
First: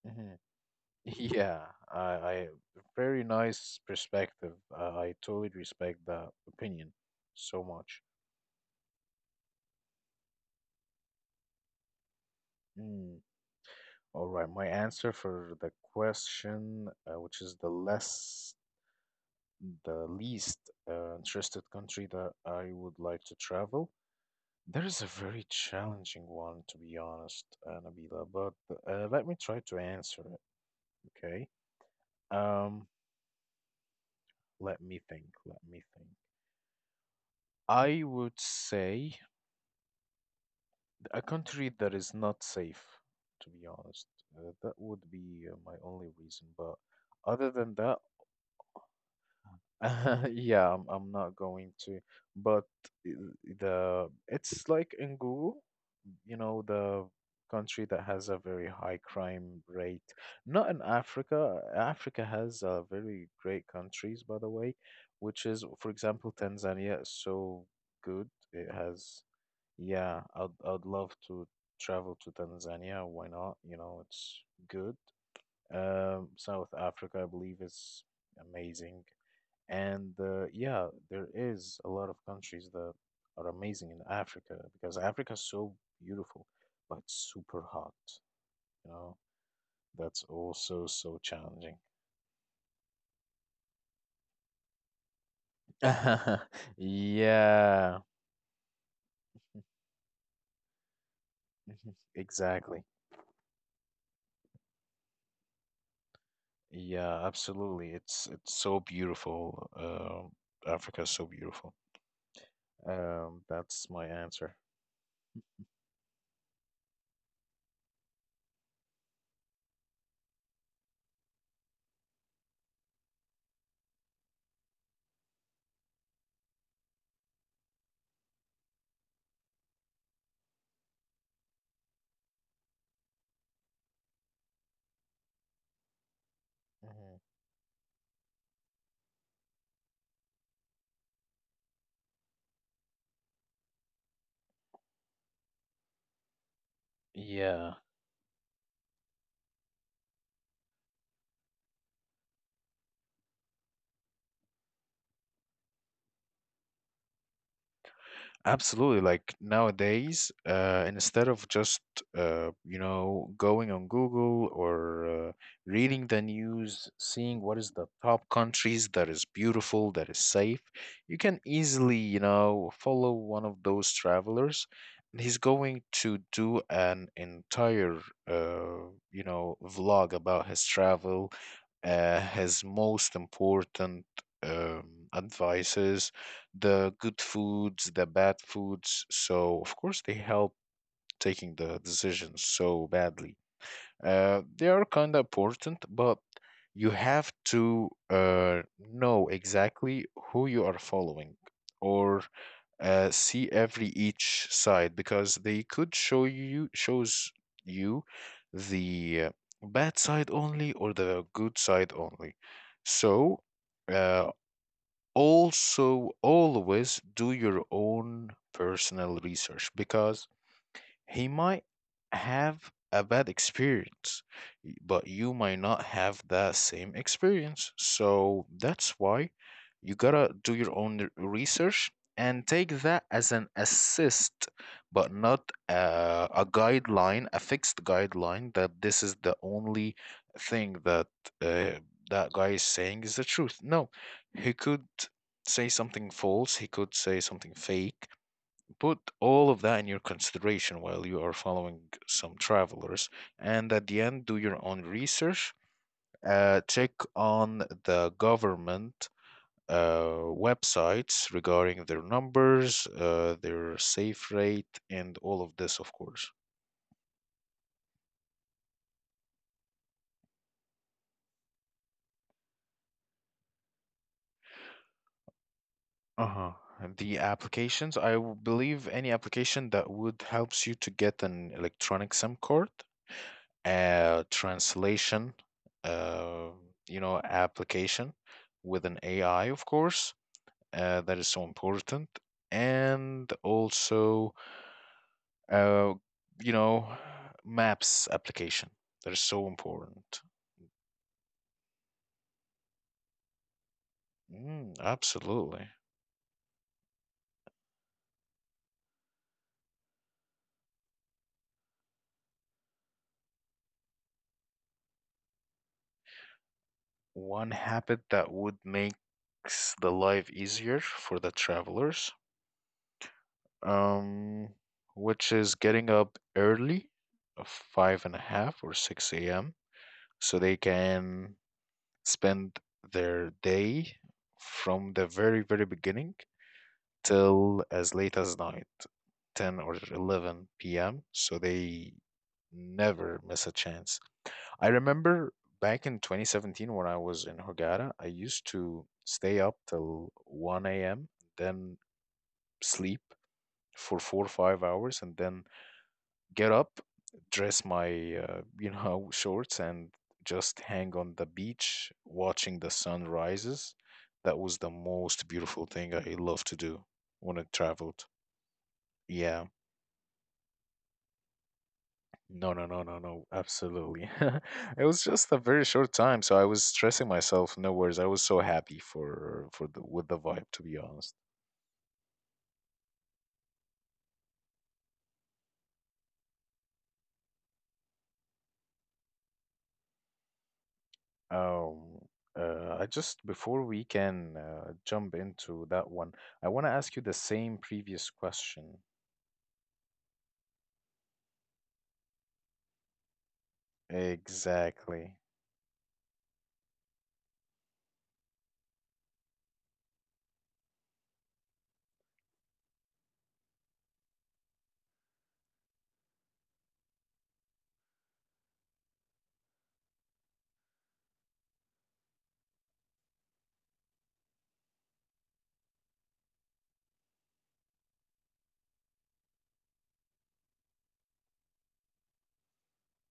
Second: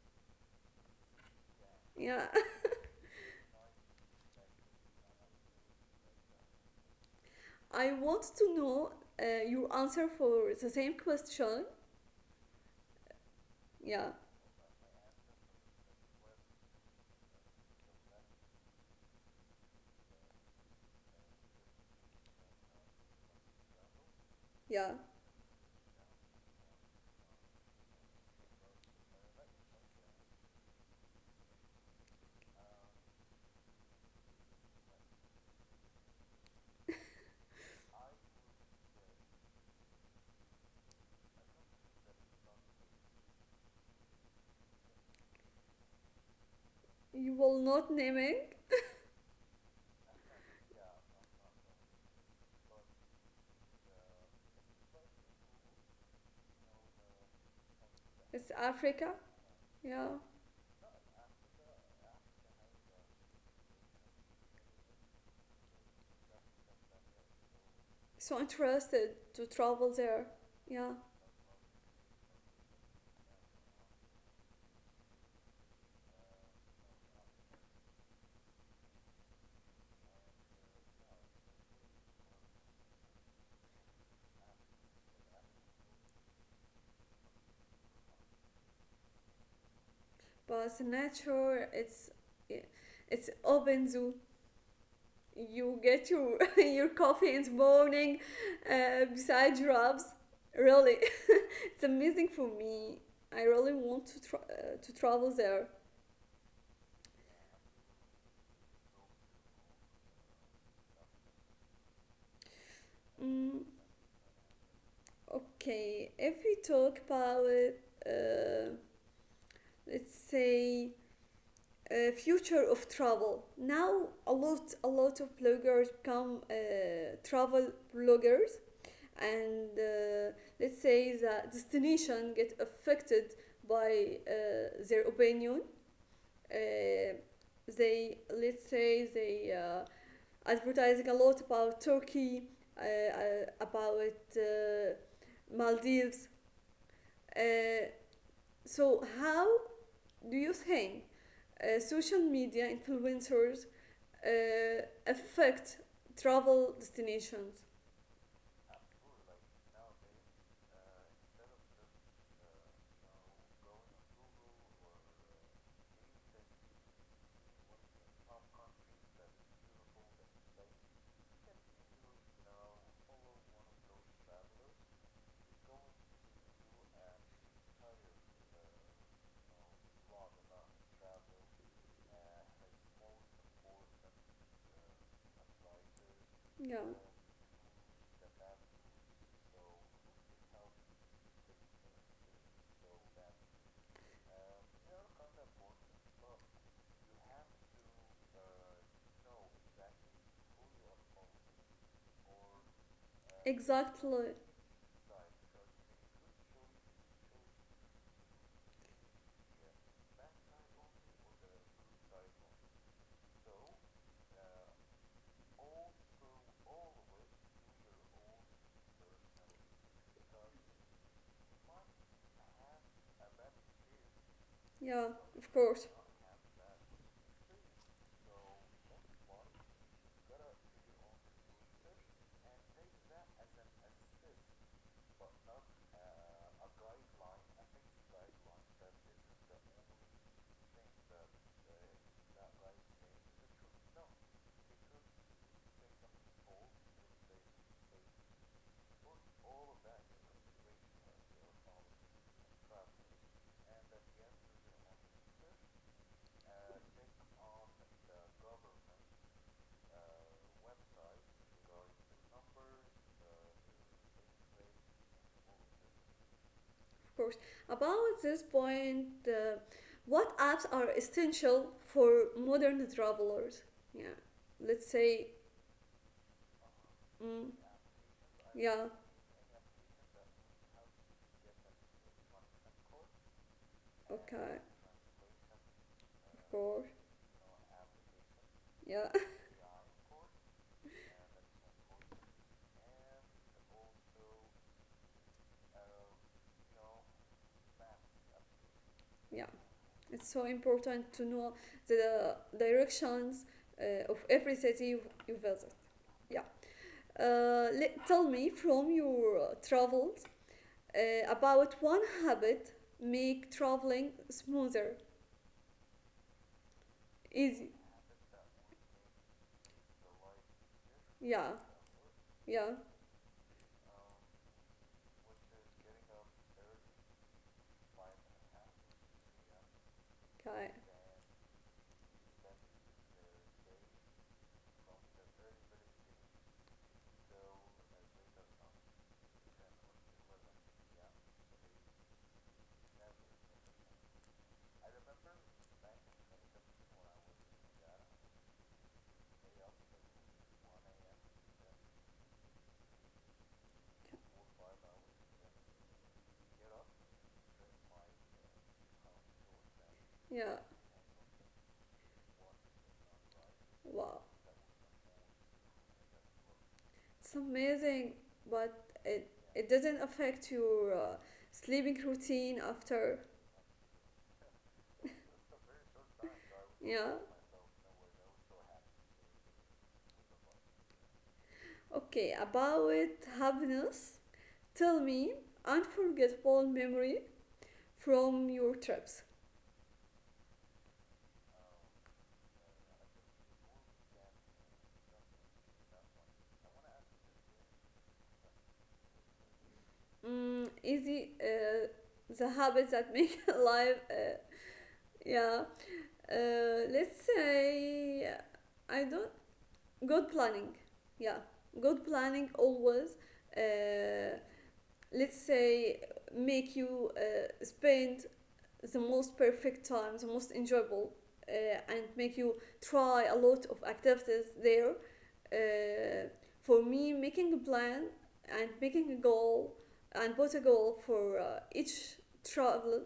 Hmm Yeah, I, Yeah, I Very nice perspective. I totally respect that opinion so I much. want to know your answer for the same question. Mm. Yeah, All right, my answer for the question, which is the least interested country that I would like to travel. There yeah. is a very challenging one, to be honest, Nabila, but let me try to answer it, okay? Um, Let me think, let me think. I would say a country that is not safe, to be honest. That would be my only reason, but You other will than not that, naming. yeah, I'm not going to. But I- the it's like in Google. You know, the country that has a It's very high Africa. crime Yeah, rate. Not in Africa. Africa has very great countries, by the way, which is, for example, Tanzania is so good. so It interested has, to travel yeah, there. I'd Yeah. love to travel to Tanzania. Why not? You know, it's good. South Africa, I believe, is amazing. And yeah, there is a lot of countries that are amazing in Africa because Africa is so beautiful, but super hot. You know, that's But also so nature, challenging. it's open zoo. You get your your coffee in the Yeah, morning beside your apps. Really, it's Mhm. amazing for Exactly. me. I really want to to travel there. Yeah, absolutely. It's so beautiful. Africa is so beautiful. Mm, That's my answer. okay, if we talk about uh, let's say future of travel now a lot of bloggers become travel bloggers and let's say the destination get affected by their opinion. Uh, Mhm. they let's say they advertising a lot about Turkey, uh, uh, about Maldives. Yeah, Uh, so how do you think social media influencers uh, affect travel destinations? absolutely. Like nowadays, instead of just going on Google or reading the news, seeing what is the top countries that is beautiful, that is safe, you can easily follow one of those travelers, and he's going to do an entire vlog about his travel, his most important um, advices Yeah. the good foods, the bad foods. So, of course, they help taking the decisions so badly. They are kind of important, but you have to know exactly who you are following or see every each Exactly. side because they could show you shows you the bad side only or the good side only. So, uh, also always do your own personal research because he might have a bad experience, but Yeah, you might of not course. have that same experience. So that's why you gotta do your own research and take that as an assist, but not a guideline, a fixed guideline that this is the only thing that uh, that guy is saying is the truth. No, he could say something false, he could say something fake put all of that in your consideration while you are following some travelers. And at the end, do your own research. Check on the government uh, websites regarding their numbers, their safe rate, and all of this, of course. Of course. About this point, what apps are essential for modern travelers? Yeah, let's say, Uh-huh. And the mm, applications, I believe yeah, any application that would helps you to get an electronic SIM card. A okay, translation, uh, of course, application with an yeah, AI, of course. That is so important. And also, uh, you know, maps application. That is so yeah. important. It's so important to know the directions of every Mm, you absolutely. visit. Yeah. Tell me from your travels about one habit make traveling smoother, One easy. habit that would makes the life easier for the Yeah, travelers, yeah. um, which is getting up early, five and a half or 6 a.m. so they Okay. can spend their day from the very, very beginning till as late as night, 10 or 11 p.m. So they never miss a chance. I remember back in 2017 when I was in Hurghada, I used to stay up till 1 a.m., then sleep for 4 or 5 hours, and then get up, dress my, shorts and just Yeah. hang on the beach watching the sun rises. Wow. That was the most beautiful thing I love to do when It's I traveled. amazing, but it Yeah. it doesn't affect your sleeping No, routine no, no, no, after. no. Absolutely. It was just a very short time, so I was stressing Yeah. myself. No worries. I was so happy for the with the vibe, to be honest. Okay, about happiness, tell me unforgettable memory from your trips. Um, I just before we can jump into that one, I want to ask you the same previous question. Mm, is it the habits that make life? Exactly. Yeah, let's say I don't good planning. Yeah, good planning always. Uh, let's say make you spend the most perfect time, the most enjoyable, and make you try a lot of activities there. Uh, for me, making a plan and making a goal and put a goal for each travel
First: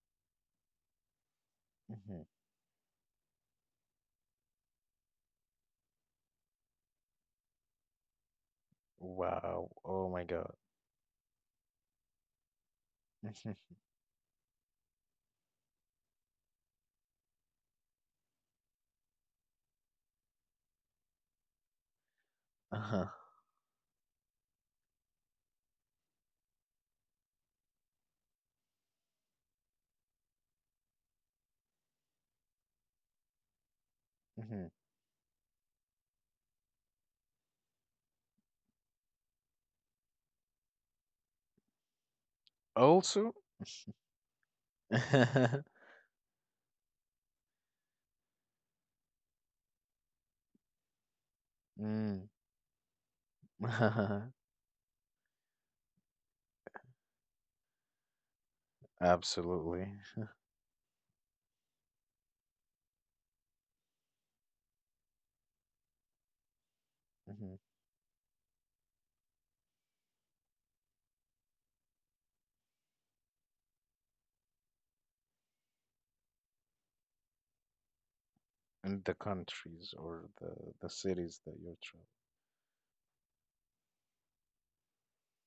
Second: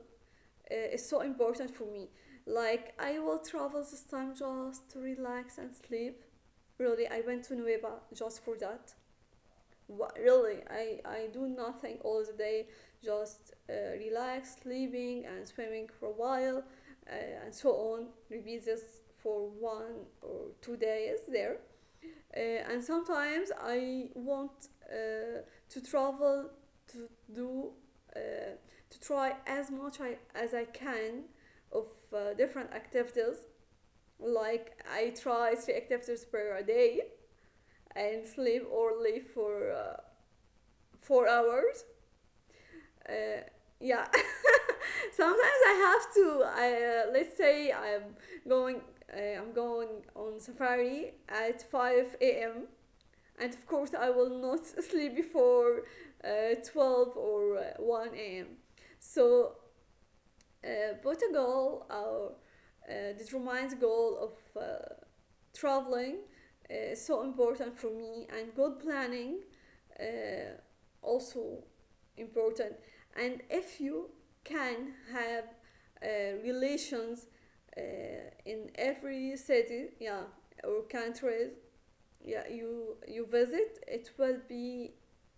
is so important for me. hmm Like I will travel this time just to relax and sleep. Really, I went to Nueva just for that. Wow. Oh What, my God. really, I do nothing all the day, just Mhm. Relax, sleeping and swimming for a while, and so on. Repeat this for 1 or 2 days there. Uh, and Uh-huh. sometimes I want to travel to do uh, to try as much as I can of different activities. hmm Like I try 3 activities per day and sleep or leave for 4 hours Also, uh, yeah. sometimes I have to I, let's say going I'm going on safari at 5 mm. a.m. And of course I will not sleep before 12 or 1 a.m. So Absolutely. Put a goal or determine the goal of traveling is so Hmm important for me, and good planning uh, also important. And if you can have relations uh, in In the every city, countries yeah, or or the cities countries, that you're traveling. yeah, you visit, it will be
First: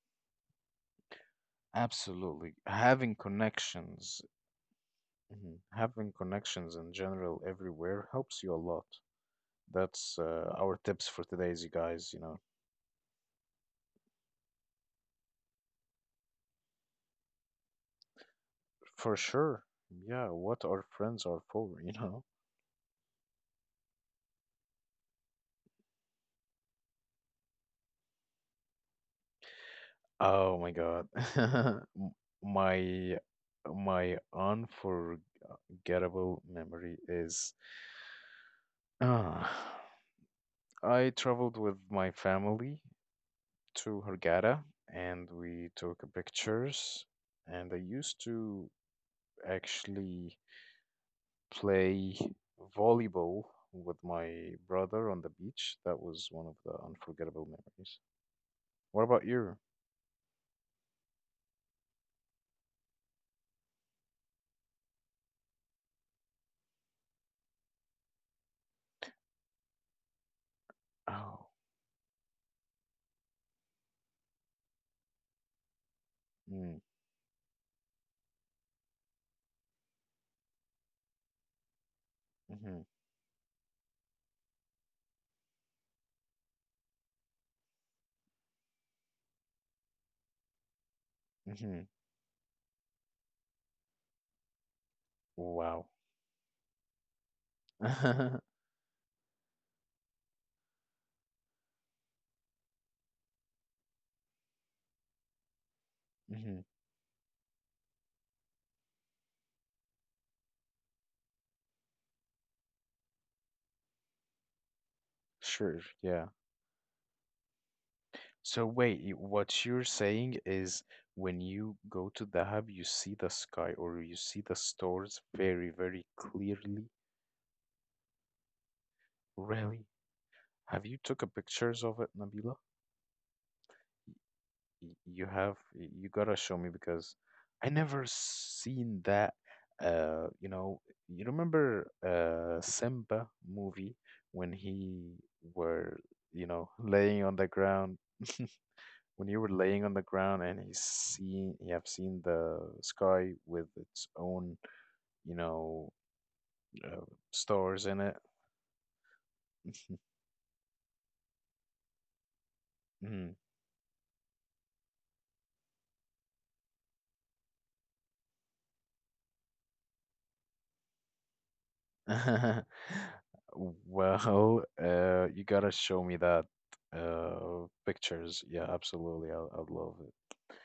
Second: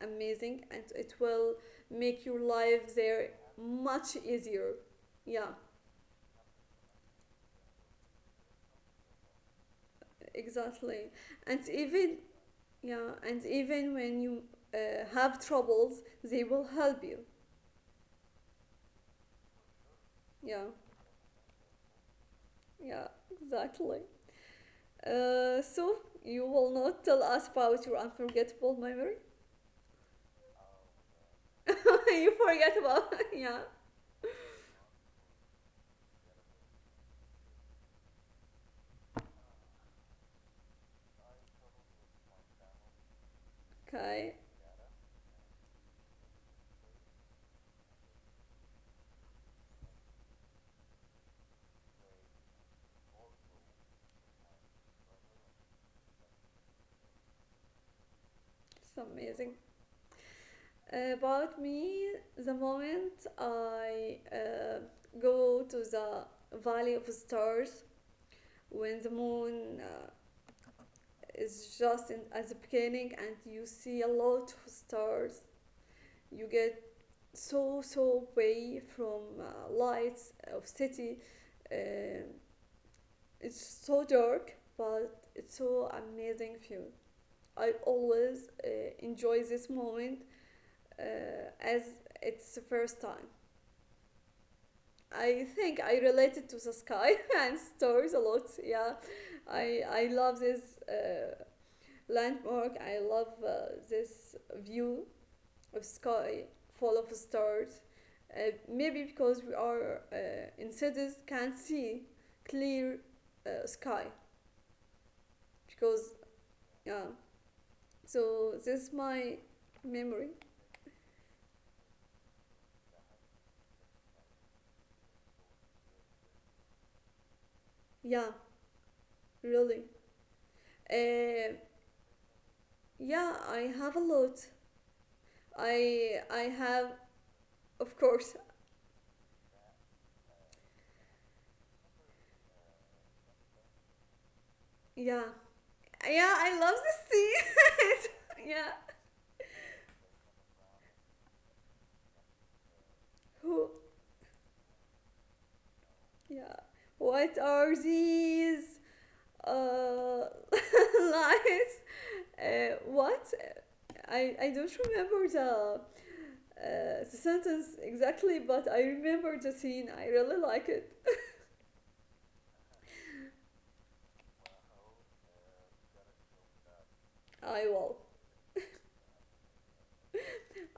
amazing, and it will make your Absolutely. life Having there connections, much easier. Yeah, Mhm. Having connections in general everywhere helps you a lot. That's our tips exactly. for today's, you And guys, even you know. yeah, and even when you have troubles, they will help you. For sure. Yeah, what Yeah, our friends are for, you know. yeah, exactly. So you will not tell us about your unforgettable memory. Oh my God. M- you forget about My yeah. my unforgettable memory is uh, I traveled with my family to Okay, Hurghada and we took pictures and I used to actually play volleyball with my brother on the beach. That was one of the unforgettable memories. it's What about amazing. you? About me, the moment I go to the Valley of Stars when the moon Oh. is just in, at the beginning, and you see a lot of stars, you Mm, get so so way from lights of city. Um, hmm it's so dark, but it's so amazing view. I always enjoy this moment as hmm it's the first time. I think wow. I related to the sky and stars a hmm lot. Yeah, I love this uh, landmark. I love this view of sky full of stars. Maybe because we are in cities can't see clear sky Sure, because yeah. yeah. So So this is wait, my what you're memory. saying is when you go to the hub, you see the sky or you see the stars very, very clearly. Yeah, really. Really? Have you took a Uh, pictures of it, Nabila? yeah, I have a lot. You have, you I gotta show me have because I Of never course. seen that. You know, you remember Simba movie when Yeah, were, yeah. you I love know, the laying on the ground. sea. yeah. When you were laying on the ground and he's seen you have seen the sky Who? with its own you know Yeah. uh, What are stars in it. these uh, lights? What? Mhm. I don't remember the sentence exactly, but I remember the scene. I really like it. Well you gotta show me that I will. pictures yeah absolutely I love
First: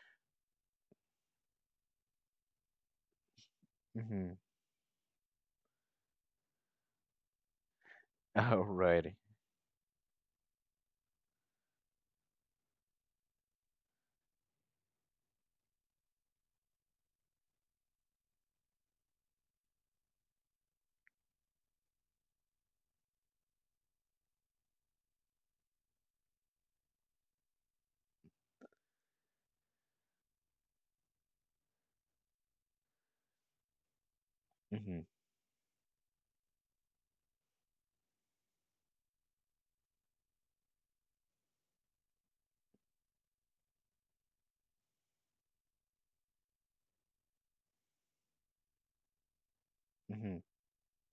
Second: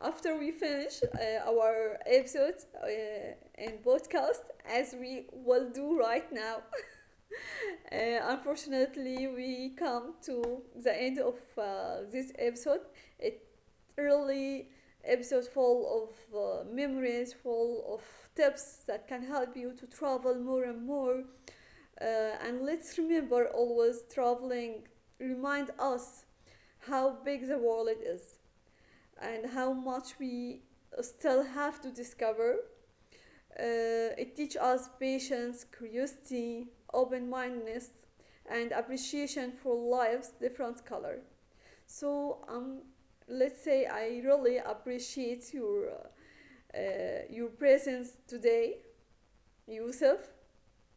After we finish our episode uh, and it. Mm-hmm. podcast, as we will do right now, Alrighty. unfortunately, we come to the end of this episode. It really episode full of memories, full of tips that can help you to travel more and more. And let's remember always traveling remind us how big the world is and how much we still have to discover. Uh, it teaches us Mm-hmm. patience, curiosity, open-mindedness, and appreciation for life's different color. So let's say I really appreciate your presence today, Yusuf. Mm-hmm.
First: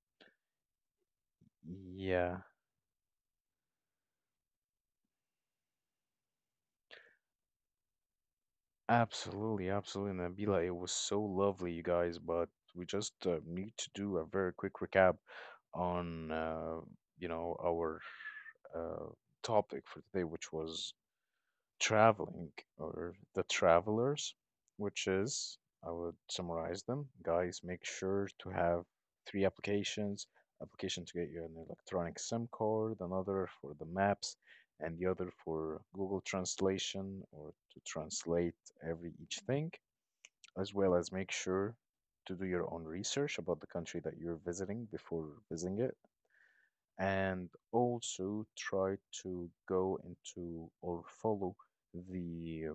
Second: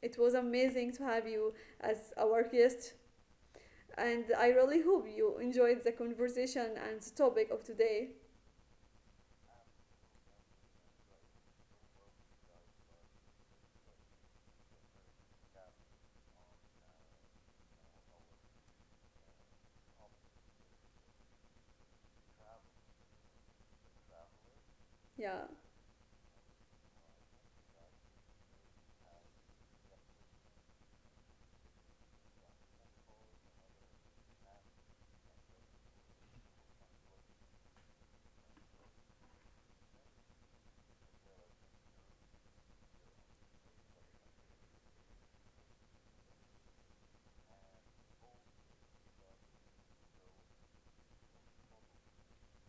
It was amazing to have you as Yeah. our guest. And I really hope you enjoyed the conversation and the topic of today. Absolutely, absolutely, Nabila. It was so lovely, you guys, but we just need to do a very quick recap on our uh, topic for today, which was traveling or the travelers, which Yeah, is I would summarize them. Guys, make sure to have 3 applications: application to get you an electronic SIM card, another for the maps, and the other for Google Translation or to translate every each thing as well as make sure to do your own research about the country that you're visiting before visiting it, and also try to go into or follow the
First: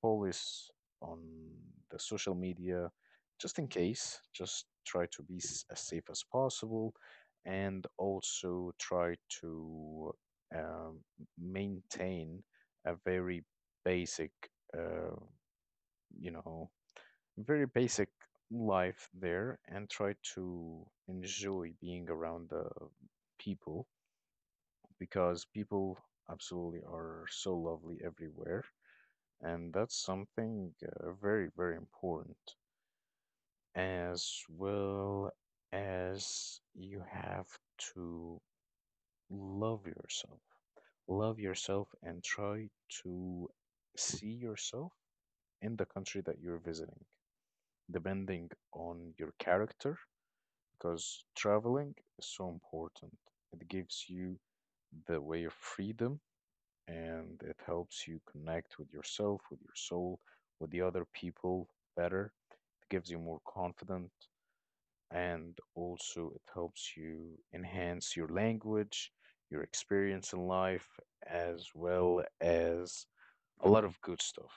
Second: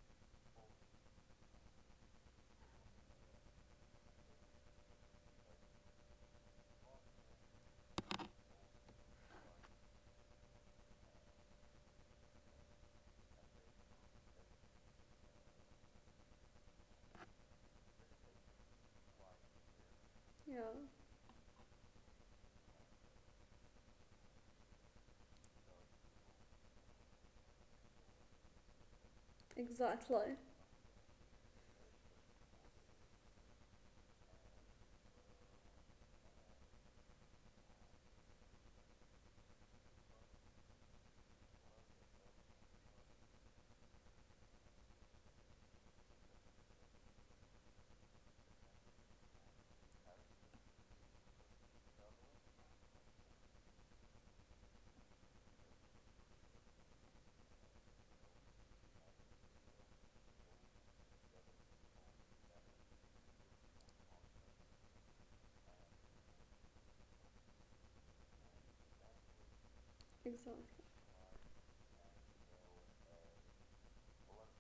police on the social media just in case. Just try to be as safe as possible, and also try to um, maintain a very basic, uh, you know very basic life there and try yeah, to enjoy being around the people because people absolutely are so lovely everywhere and that's exactly, something very very important as well as you have to love yourself love yourself and try to see yourself in the country that you're visiting depending on your character because traveling is so important. It gives you the way of freedom and it helps you connect with yourself, with your soul, with the other people better. It gives you more confidence and also it helps you enhance your language, your experience in exactly. life, as well as a lot of good stuff.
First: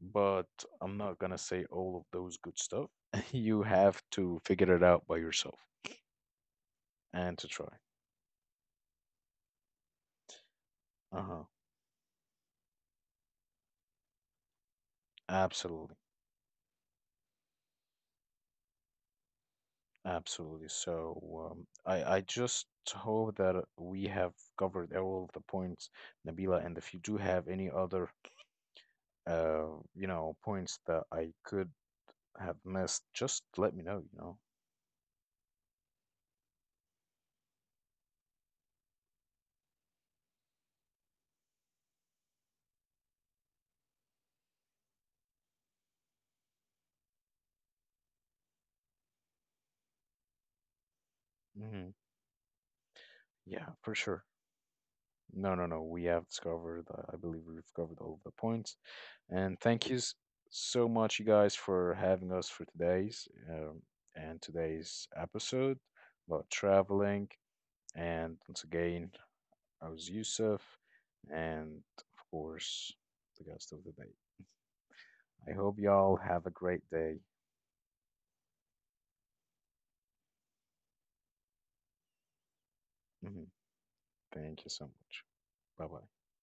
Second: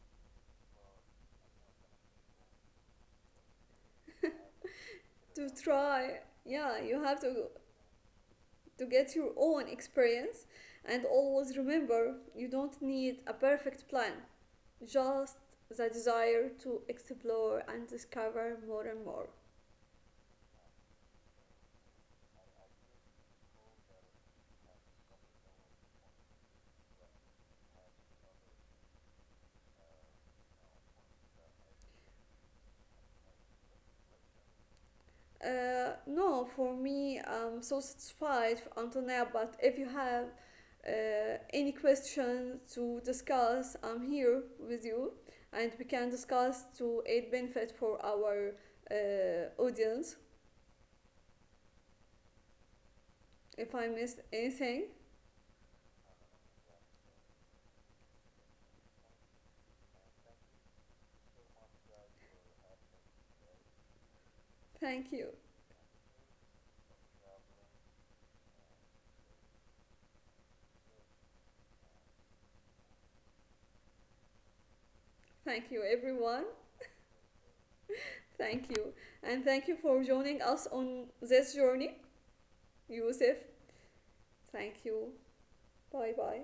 But I'm not gonna say all of those good stuff. You have to figure it out by To yourself try, yeah, you have and to try. to get your own experience, and Uh-huh. always remember you don't need a perfect plan, just the Absolutely. desire to explore and discover more and more. Absolutely. So I just hope that we have covered all of the points, Nabila. And if you do have any other, uh, you know, points that I could have missed, just let me know, you know. No, for me, I'm so satisfied, until now. But if you have any question to discuss, I'm here with you, and we can discuss to aid benefit for our audience. Hmm If Yeah, I for missed sure. anything, No, no, no. We have discovered, I believe we've covered all of the points. And thank you so much, you guys, for having us for today's and thank today's you, episode about traveling. And once again, I was Yusuf, and of course, the guest of the day. I thank you, hope y'all everyone, have a great day. thank you, and thank you for joining us on this journey, Yusuf. Mhm. Thank you Thank so you. much. Bye bye. Bye bye.